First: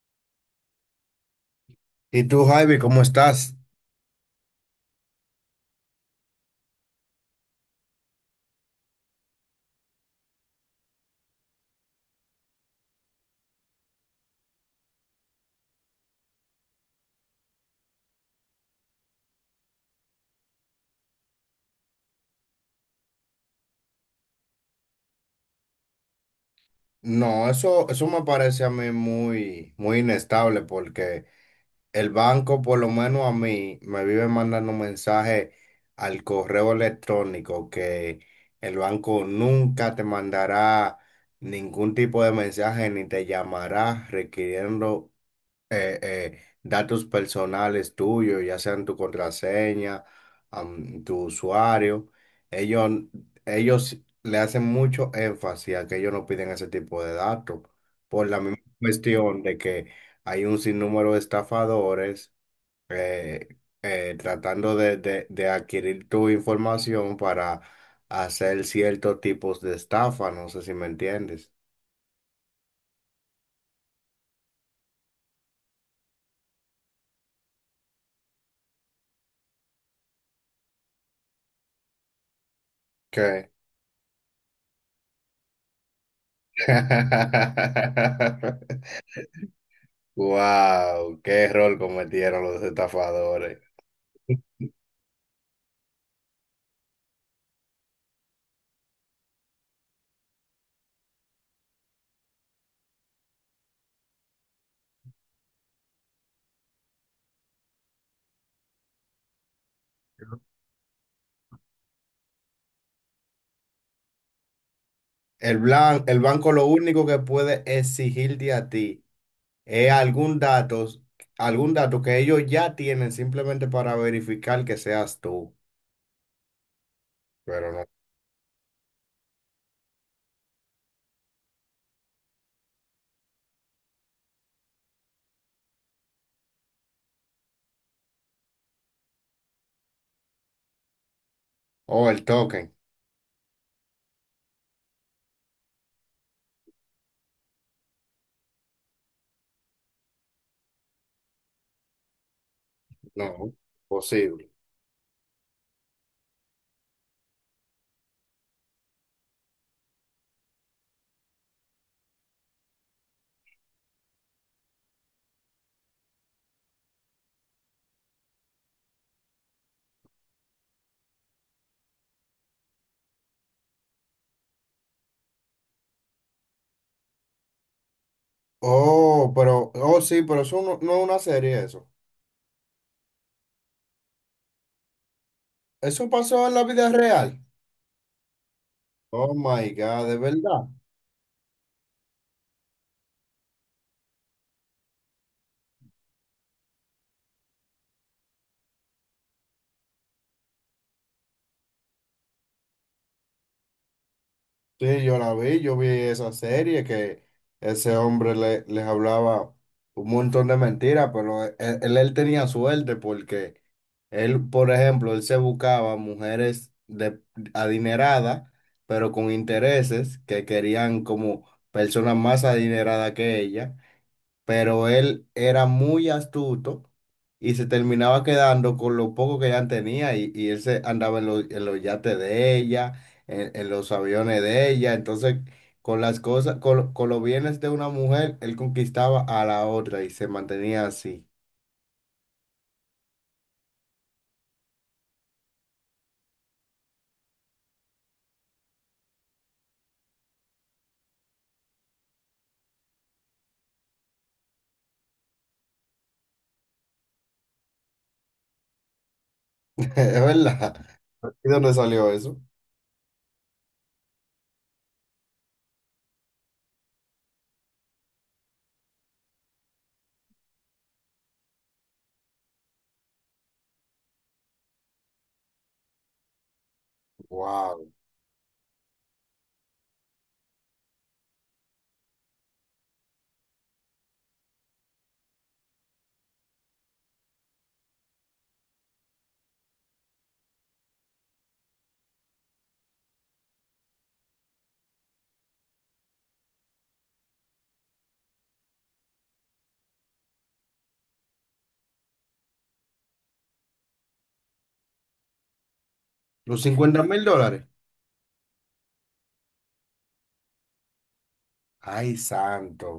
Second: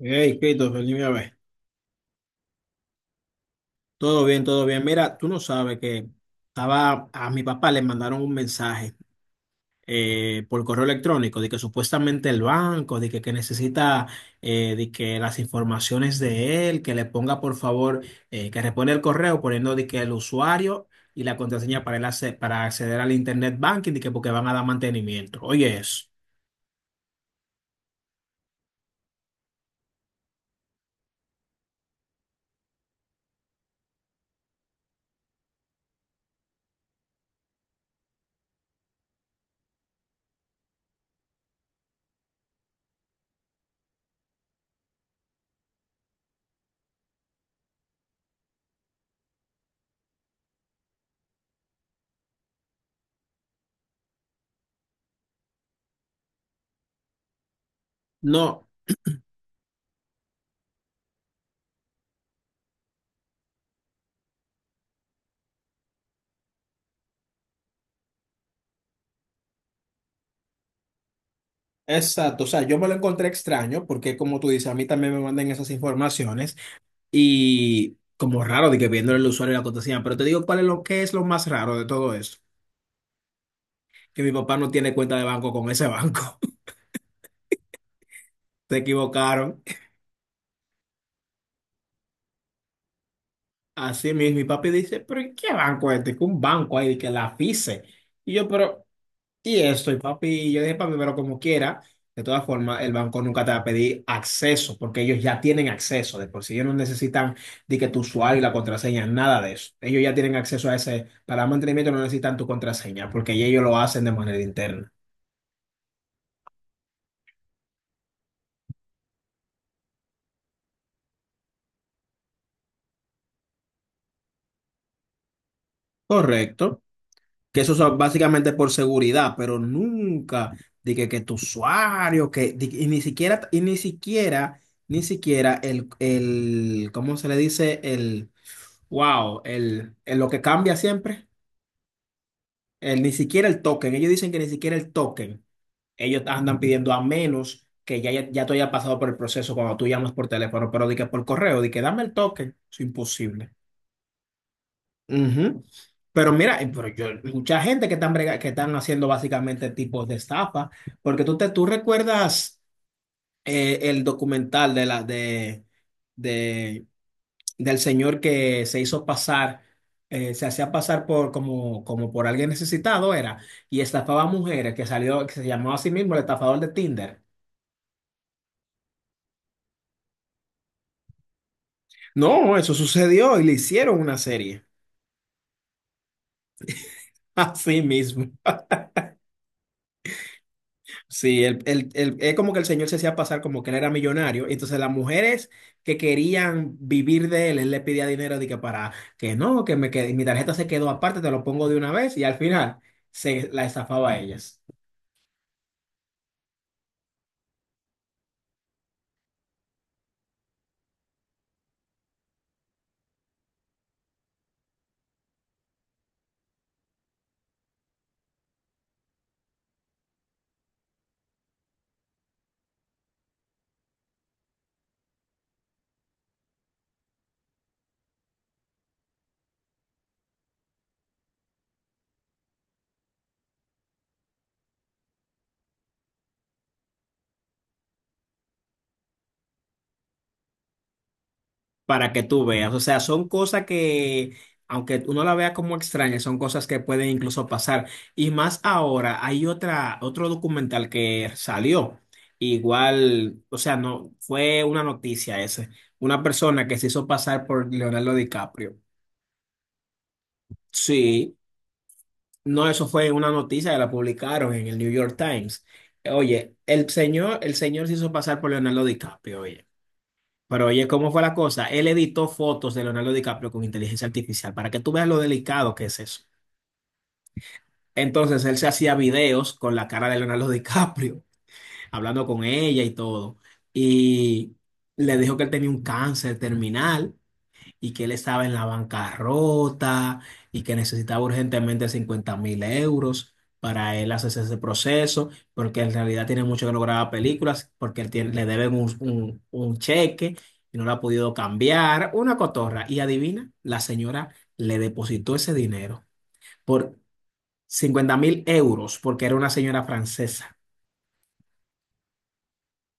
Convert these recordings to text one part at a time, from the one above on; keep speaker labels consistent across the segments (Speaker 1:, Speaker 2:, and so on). Speaker 1: Hey, Christopher, dime a ver.
Speaker 2: ¿Y tú, Javi, cómo estás?
Speaker 1: Todo bien, todo bien. Mira, tú no sabes que estaba a mi papá le mandaron un mensaje por correo electrónico de que supuestamente el banco, que necesita de que las informaciones de él, que le ponga por favor, que repone el correo poniendo de que el usuario y la contraseña para él para acceder al internet banking, de que porque van a dar mantenimiento. Oye, eso.
Speaker 2: No, eso me parece a mí muy, muy inestable porque el banco, por lo menos a mí, me vive mandando mensajes al correo electrónico que el banco nunca te mandará ningún tipo de mensaje ni te llamará requiriendo datos personales tuyos, ya sean tu contraseña, tu usuario. Ellos, ellos le hacen mucho énfasis a que ellos no piden ese tipo de datos, por la misma
Speaker 1: No.
Speaker 2: cuestión de que hay un sinnúmero de estafadores tratando de adquirir tu información para hacer ciertos tipos de estafa, no sé si me entiendes.
Speaker 1: Exacto, o sea, yo me lo encontré extraño porque como tú dices, a mí también me mandan esas informaciones. Y como raro de que viéndole el usuario y la contraseña, pero te digo cuál es lo que es lo más raro de todo esto.
Speaker 2: ¿Qué?
Speaker 1: Que mi papá no tiene cuenta de banco con ese banco. Se equivocaron.
Speaker 2: Wow, qué error cometieron los estafadores.
Speaker 1: Así mismo, mi papi dice, pero ¿y qué banco es este? Que un banco ahí, que la FISE. Y yo, pero y esto, y papi, yo dije, papi, pero como quiera, de todas formas, el banco nunca te va a pedir acceso, porque ellos ya tienen acceso, de por sí ellos no necesitan de que tu usuario y la contraseña, nada de eso. Ellos ya tienen acceso a ese, para mantenimiento no necesitan tu contraseña, porque ya ellos lo hacen de manera interna.
Speaker 2: El, blan- el banco lo único que puede exigirte a ti es algún dato que ellos ya tienen simplemente para verificar que seas tú,
Speaker 1: Correcto. Que eso
Speaker 2: pero no.
Speaker 1: es básicamente por seguridad, pero nunca de que tu usuario, y ni siquiera, ni siquiera ¿cómo se le dice? Wow, el lo que cambia siempre,
Speaker 2: O el token,
Speaker 1: el, ni siquiera el token. Ellos dicen que ni siquiera el token. Ellos andan pidiendo a menos que ya, ya, ya tú hayas pasado por el proceso cuando tú llamas por teléfono, pero di que por correo, di que dame el token. Es
Speaker 2: no,
Speaker 1: imposible.
Speaker 2: posible.
Speaker 1: Ujú. Pero mira, pero yo, mucha gente que están, que están haciendo básicamente tipos de estafa, porque tú recuerdas el documental de del señor que se hizo pasar, se hacía pasar por como, como por alguien necesitado era, y estafaba a mujeres que salió, que se llamaba a sí mismo el estafador de Tinder.
Speaker 2: Oh, pero, oh sí, pero eso no, no es una serie eso.
Speaker 1: No, eso sucedió y le hicieron una serie.
Speaker 2: Eso pasó en la vida real.
Speaker 1: Así mismo.
Speaker 2: Oh my God, de verdad.
Speaker 1: Sí, es como que el señor se hacía pasar como que él era millonario. Entonces las mujeres que querían vivir de él, él le pedía dinero de que para que no, mi tarjeta se quedó aparte, te lo pongo de una vez y al final se la estafaba a ellas.
Speaker 2: Sí, yo la vi, yo vi esa serie que ese hombre le- les hablaba un montón de mentiras, pero él, él tenía suerte porque él, por ejemplo, él se buscaba mujeres de, adineradas, pero con intereses que querían como personas más adineradas que ella, pero él era muy astuto y se terminaba quedando con lo poco que ella tenía y él se andaba en los yates de ella, en los aviones de ella, entonces con las cosas, con los bienes de una mujer, él conquistaba a la otra y se mantenía así.
Speaker 1: Para que tú veas. O sea, son cosas que, aunque uno la vea como extraña, son cosas que pueden incluso pasar. Y más ahora, hay otro documental que salió. Igual, o sea, no fue una noticia ese. Una persona que se hizo pasar por Leonardo DiCaprio.
Speaker 2: Es verdad.
Speaker 1: Sí,
Speaker 2: ¿Y dónde salió eso?
Speaker 1: no, eso fue una noticia que la publicaron en el New York Times. Oye, el señor se hizo pasar por Leonardo DiCaprio, oye. Pero oye, ¿cómo fue la cosa? Él editó fotos de Leonardo DiCaprio con inteligencia artificial para que tú veas lo delicado que es eso.
Speaker 2: Wow.
Speaker 1: Entonces él se hacía videos con la cara de Leonardo DiCaprio, hablando con ella y todo. Y le dijo que él tenía un cáncer terminal y que él estaba en la bancarrota y que necesitaba urgentemente 50.000 euros para él hacerse ese proceso, porque en realidad tiene mucho que no graba películas, porque él le deben un cheque y no lo ha podido cambiar, una cotorra. Y adivina, la señora le depositó ese dinero
Speaker 2: Los
Speaker 1: por
Speaker 2: $50,000.
Speaker 1: 50.000 euros, porque era una señora francesa.
Speaker 2: Ay, santo.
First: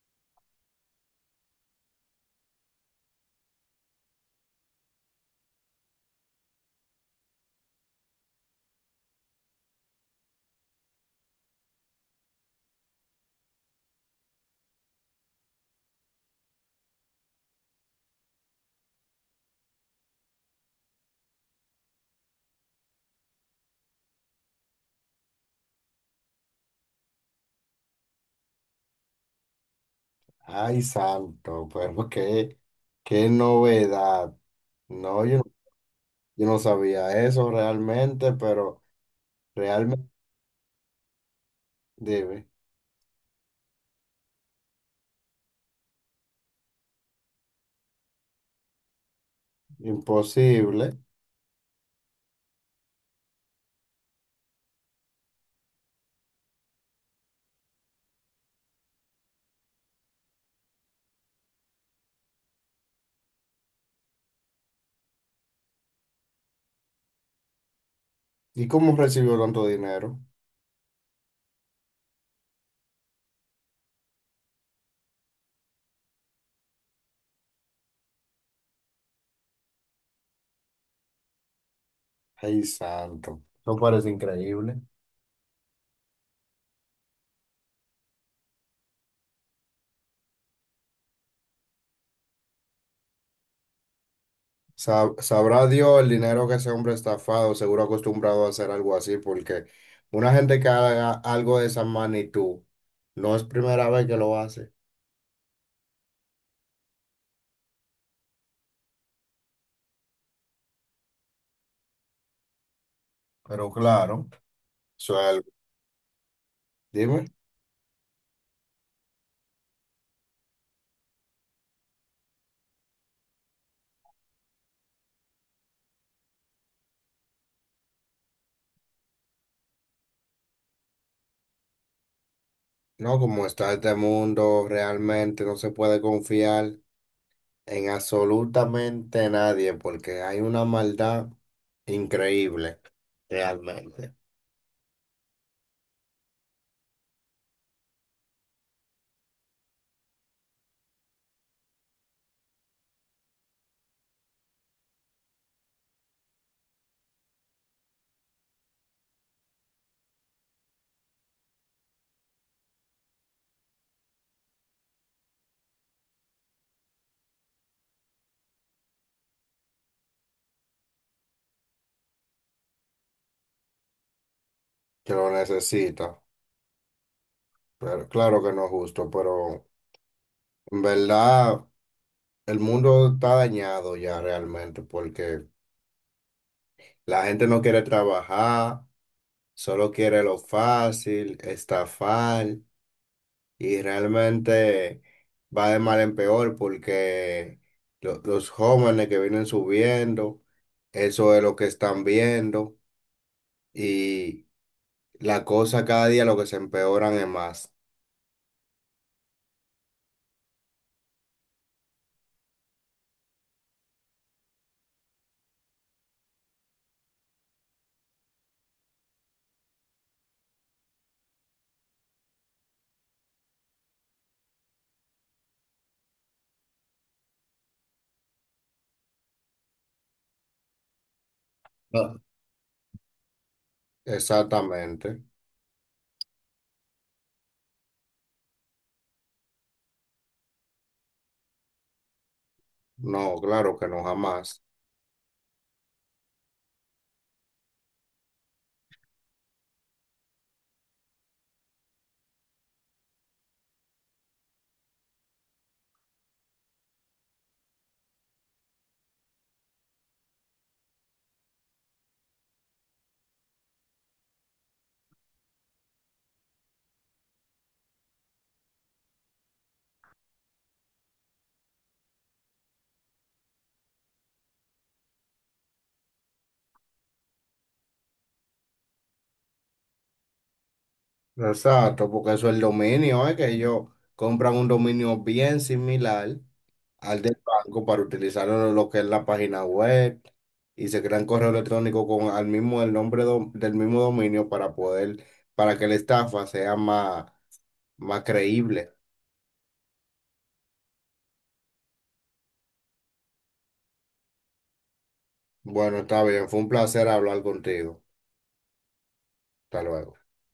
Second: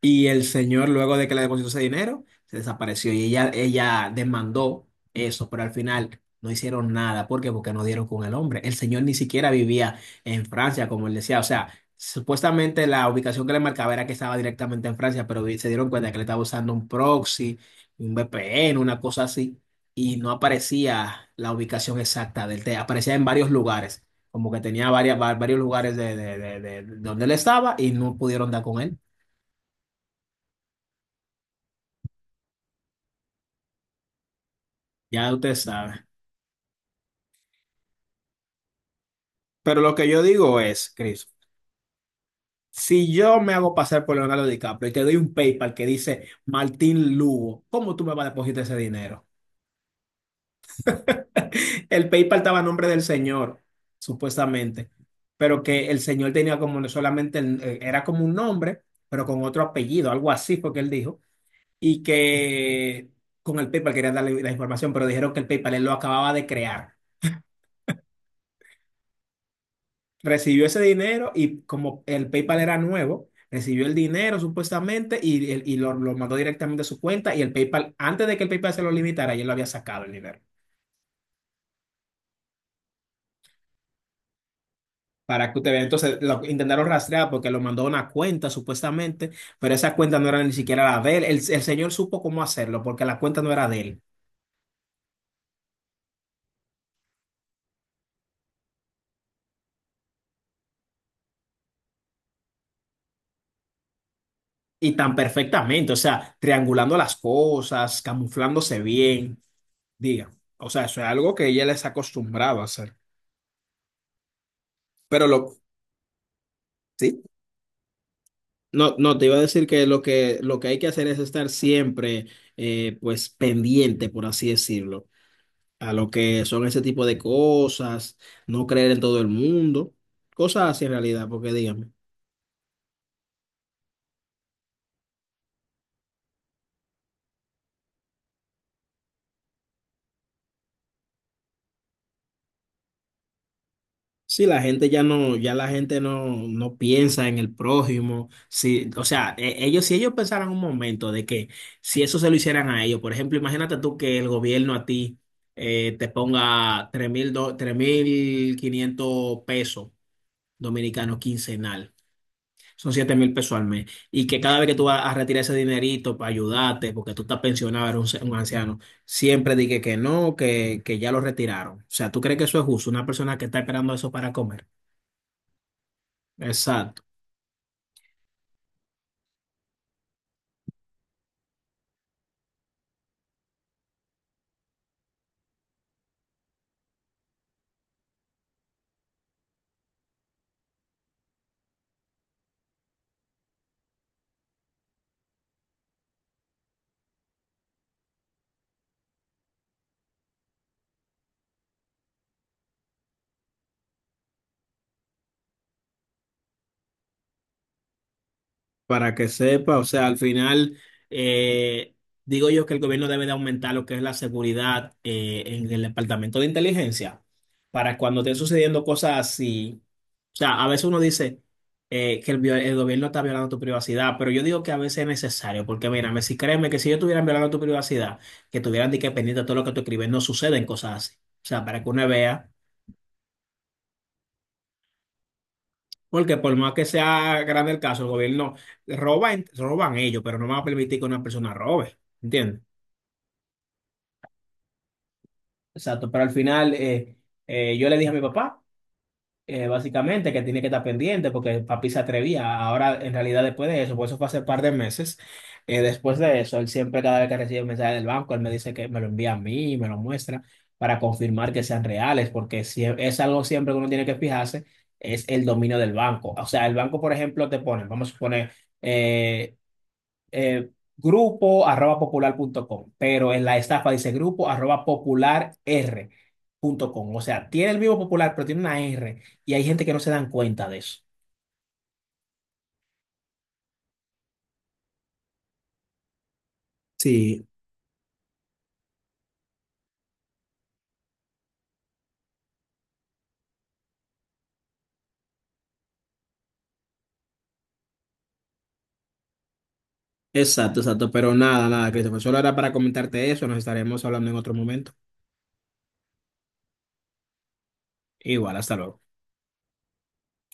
Speaker 1: Y el señor, luego de que le depositó ese dinero, se desapareció y ella demandó eso, pero al final no hicieron nada. ¿Por qué? Porque no dieron con el hombre. El señor ni siquiera vivía en Francia, como él decía. O sea, supuestamente la ubicación que le marcaba era que estaba directamente en Francia, pero se dieron cuenta que le estaba usando un proxy, un VPN, una cosa así, y no aparecía la ubicación exacta del té. Aparecía en varios lugares, como que tenía varios lugares de donde él estaba y no pudieron dar con él.
Speaker 2: Ay, santo. Pero qué, qué novedad. No,
Speaker 1: Ya
Speaker 2: yo
Speaker 1: usted sabe.
Speaker 2: Yo no sabía eso realmente, pero
Speaker 1: Pero lo que
Speaker 2: realmente
Speaker 1: yo digo es, Chris,
Speaker 2: debe.
Speaker 1: si yo me hago pasar por Leonardo DiCaprio y te doy un PayPal que dice Martín Lugo, ¿cómo tú me vas a depositar ese dinero?
Speaker 2: Imposible.
Speaker 1: El PayPal estaba a nombre del señor, supuestamente, pero que el señor tenía como no solamente, era como un nombre, pero con otro apellido, algo así fue que él dijo, y que con el PayPal querían darle la información, pero dijeron que el PayPal él lo acababa de crear.
Speaker 2: ¿Y cómo recibió tanto dinero?
Speaker 1: Recibió ese dinero y como el PayPal era nuevo, recibió el dinero supuestamente y, y lo mandó directamente a su cuenta y el PayPal, antes de que el PayPal se lo limitara, ya lo había sacado el dinero.
Speaker 2: Ay, santo. Eso parece increíble.
Speaker 1: Para que usted vea, entonces lo intentaron rastrear porque lo mandó a una cuenta supuestamente, pero esa cuenta no era ni siquiera la de él. El señor supo cómo hacerlo porque la cuenta no era de él.
Speaker 2: Sa- sabrá Dios el dinero que ese hombre estafado, seguro acostumbrado a hacer algo así, porque una gente que haga algo de esa magnitud no es primera vez que lo hace.
Speaker 1: Y tan perfectamente, o sea, triangulando las cosas, camuflándose bien, diga. O sea, eso es algo que ella les ha acostumbrado a hacer.
Speaker 2: Pero claro, eso es
Speaker 1: Pero
Speaker 2: algo.
Speaker 1: lo, sí,
Speaker 2: Dime,
Speaker 1: no, no, te iba a decir que lo que, lo que hay que hacer es estar siempre, pues, pendiente, por así decirlo, a lo que son ese tipo de cosas, no creer en todo el mundo, cosas así en realidad, porque dígame,
Speaker 2: no, como está este mundo, realmente no se puede confiar. En absolutamente nadie, porque hay una maldad increíble, realmente,
Speaker 1: si la gente ya no, ya la gente no piensa en el prójimo, si, o sea, ellos, si ellos pensaran un momento de que si eso se lo hicieran a ellos, por ejemplo, imagínate tú que el gobierno a ti te ponga 3.500 pesos dominicano quincenal. Son 7.000 pesos al mes. Y que cada vez que tú vas a retirar ese dinerito para ayudarte, porque tú estás pensionado, eres un, un anciano, siempre dije que no, que ya lo retiraron. O sea, ¿tú crees que eso es justo? Una persona que está esperando eso para comer.
Speaker 2: que lo necesita.
Speaker 1: Exacto.
Speaker 2: Pero claro que no es justo, pero en verdad el mundo está dañado ya realmente, porque la gente no quiere trabajar, solo quiere lo fácil, estafar, y realmente va de mal en peor porque los jóvenes que vienen subiendo, eso es lo que están viendo. Y la cosa cada día lo que se empeoran es más.
Speaker 1: Para que sepa, o sea, al final eh, digo yo que el gobierno debe de aumentar lo que es la seguridad en el departamento de inteligencia para cuando estén sucediendo cosas así. O sea, a veces uno dice que el gobierno está violando tu privacidad, pero yo digo que a veces es necesario, porque mírame, si créeme que si yo estuviera violando tu privacidad, que tuvieran de que pendiente de todo lo que tú escribes, no suceden cosas así. O sea, para que uno
Speaker 2: No,
Speaker 1: vea.
Speaker 2: exactamente.
Speaker 1: Porque por más que sea grande el caso, el gobierno roba, roban ellos, pero no van a permitir que una persona robe, ¿entiendes?
Speaker 2: No, claro que no, jamás.
Speaker 1: Exacto, pero al final yo le dije a mi papá, básicamente, que tiene que estar pendiente porque papi se atrevía. Ahora, en realidad, después de eso, por eso fue hace un par de meses, después de eso, él siempre, cada vez que recibe un mensaje del banco, él me dice que me lo envía a mí, me lo muestra para confirmar que sean reales, porque si es algo siempre que uno tiene que fijarse, es el dominio del banco. O sea, el banco, por ejemplo, te pone, vamos a suponer, eh, eh, grupo arroba popular.com, pero en la estafa dice grupo arroba popularr.com. O sea, tiene el mismo popular, pero tiene una R y hay gente que no se dan cuenta de eso.
Speaker 2: Exacto, porque eso es el dominio, es que ellos compran un dominio bien similar al del
Speaker 1: Sí,
Speaker 2: banco para utilizarlo en lo que es la página web y se crean correo electrónico con al mismo el nombre del mismo dominio para poder, para que la estafa sea más, más creíble.
Speaker 1: exacto, exacto. Pero nada, nada, Christopher. Solo era para comentarte eso. Nos estaremos hablando en otro momento.
Speaker 2: Bueno, está bien, fue un placer hablar contigo.
Speaker 1: Igual, hasta luego.
Speaker 2: Hasta luego.